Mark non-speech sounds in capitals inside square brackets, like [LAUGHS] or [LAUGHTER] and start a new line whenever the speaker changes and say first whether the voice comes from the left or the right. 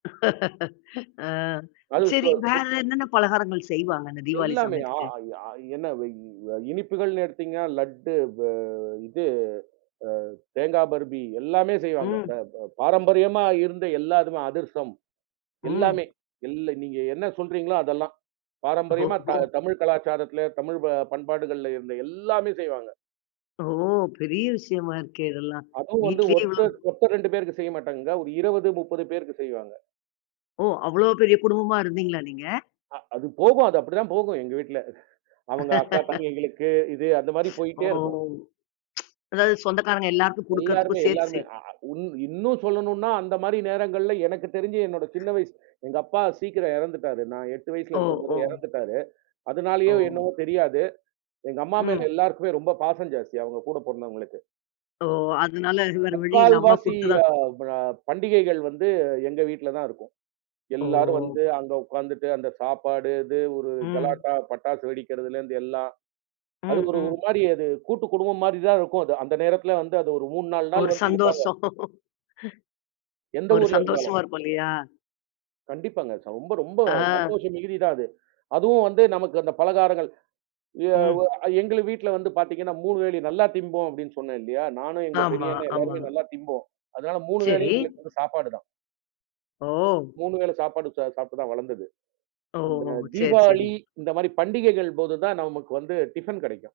left: [CHUCKLES] ஆ.
right: அது. சொ
left: சரி வேற
right: சுத்
left: என்னென்ன பலகாரங்கள் செய்வாங்க அந்த தீவாளி
right: எல்லாமே. ஆ
left: சமயத்துக்கு?
right: இ ஆ என்ன இ இனிப்புகள்ன்னு எடுத்தீங்கனா லட்டு வ இது, அ தேங்கா பருஃபி எல்லாமே செய்வாங்க. த
left: ம்.
right: ப பாரம்பரியமா இருந்த எல்லா அதுர்சம். எல்லாமே
left: ம்.
right: எல்லு நீங்க என்ன சொல்றீங்களோ அதெல்லாம் பாரம்பரியமா த
left: ஓஹோ.
right: தமிழ் கலாச்சாரத்துல, தமிழ் ப பண்பாடுகள்ல இருந்த எல்லாமே செய்வாங்க.
left: ஓ! பெரிய விஷயமா இருக்கே இதெல்லாம்.
right: அதுவும் வந்து
left: வீட்டிலே இவ்வளவு
right: ஒர்தர் ஒருத்தர் 2 பேருக்கு செய்யமாட்டாங்கங்க. ஒரு 20, 30 பேருக்கு செய்வாங்க.
left: ஓ! அவ்ளோ பெரிய குடும்பமா இருந்தீங்களா நீங்க?
right: அ, அது போகும். அது அப்படி தான் போகும் எங்க வீட்டுல. அவங்க அக்கா
left: [LAUGHS]
right: தங்கைகளுக்கு இது அந்த மாரி
left: ஓ!
right: போயிட்டே இருக்கும்.
left: அதாது சொந்தக்காரங்க எல்லாருக்கும்
right: எல்லாருமே,
left: குடுக்கறதுக்கும் சேர்த்து
right: எல்லாருமே.
left: செய்
right: ஆ அ இன்னும் சொல்லணும்னா அந்த மாரி நேரங்கள்ல எனக்கு தெரிஞ்சு என்னோட சின்ன வயசு. எங்க அப்பா சீக்கிரம் இறந்துட்டாரு. நான் 8
left: ஓ,
right: வயசுல இருக்கும்போதே
left: ஓ.
right: இறந்துட்டாரு. அதனாலயோ
left: ஓ.
right: என்னவோ தெரியாது. எங்க அம்மா மேல
left: ம்.
right: எல்லாருக்குமே ரொம்ப பாசம் ஜாஸ்தி. அவங்க கூடப் பொறந்தவங்களுக்கு.
left: ஓ! அதனால வேற வழி இல்ல அம்மா
right: 3/4
left: குடுத்துதான்
right: ஆ ப பண்டிகைகள் வந்து எங்க வீட்டுல தான் இருக்கும்.
left: ஓ!
right: எல்லாரும் வந்து அங்க உக்காந்துட்டு அந்த சாப்பாடு இது ஒரு
left: ம்.
right: கலாட்டா, பட்டாசு வெடிக்கிறதுலேருந்து எல்லா அது
left: ம்.
right: ஒரு ஒரு
left: ம்.
right: மாரி. அது கூட்டுக்குடும்பம் மாரி தான் இருக்கும் அது. அந்த நேரத்துல வந்து அது ஒரு 3, 4
left: ஒரு
right: நாள் வந்து இருப்பாங்க.
left: சந்தோஷம். [CHUCKLES]
right: எந்த
left: ஒரு
right: ஊர்ல இருந்தாலும்.
left: சந்தோஷமா இருப்போ இல்லயா?
right: கண்டிப்பாங்க. ச ரொம்ப, ரொம்ப
left: ஆ.
right: சந்தோஷம் மிகுதி தான் அது. அதுவும் வந்து நமக்கு அந்த பலகாரங்கள். எ
left: ம்.
right: வு அ எங்கள வீட்டுல வந்து பாத்தீங்கன்னா 3 வேளையும் நல்லா திம்போ அப்டின்னு சொன்னே இல்லையா? நானும், எங்க
left: ஆமா,
right: பெரியண்ணே.
left: ஆமா.
right: எல்லாருமே நல்லா திம்போம். அதனால 3
left: சரி.
right: வேளையும் எங்களுக்கு சாப்பாடு தான்.
left: ஓ!
right: 3 வேள சாப்பாடு ச சாப்பிட்டு தான் வளர்ந்தது. அந்த
left: ஓஹோ!
right: மாரி
left: சரி,
right: தீபாவளி
left: சரி.
right: இந்த மாரி பண்டிகைகள் போது தான் நமக்கு வந்து டிஃபன் கிடைக்கும்.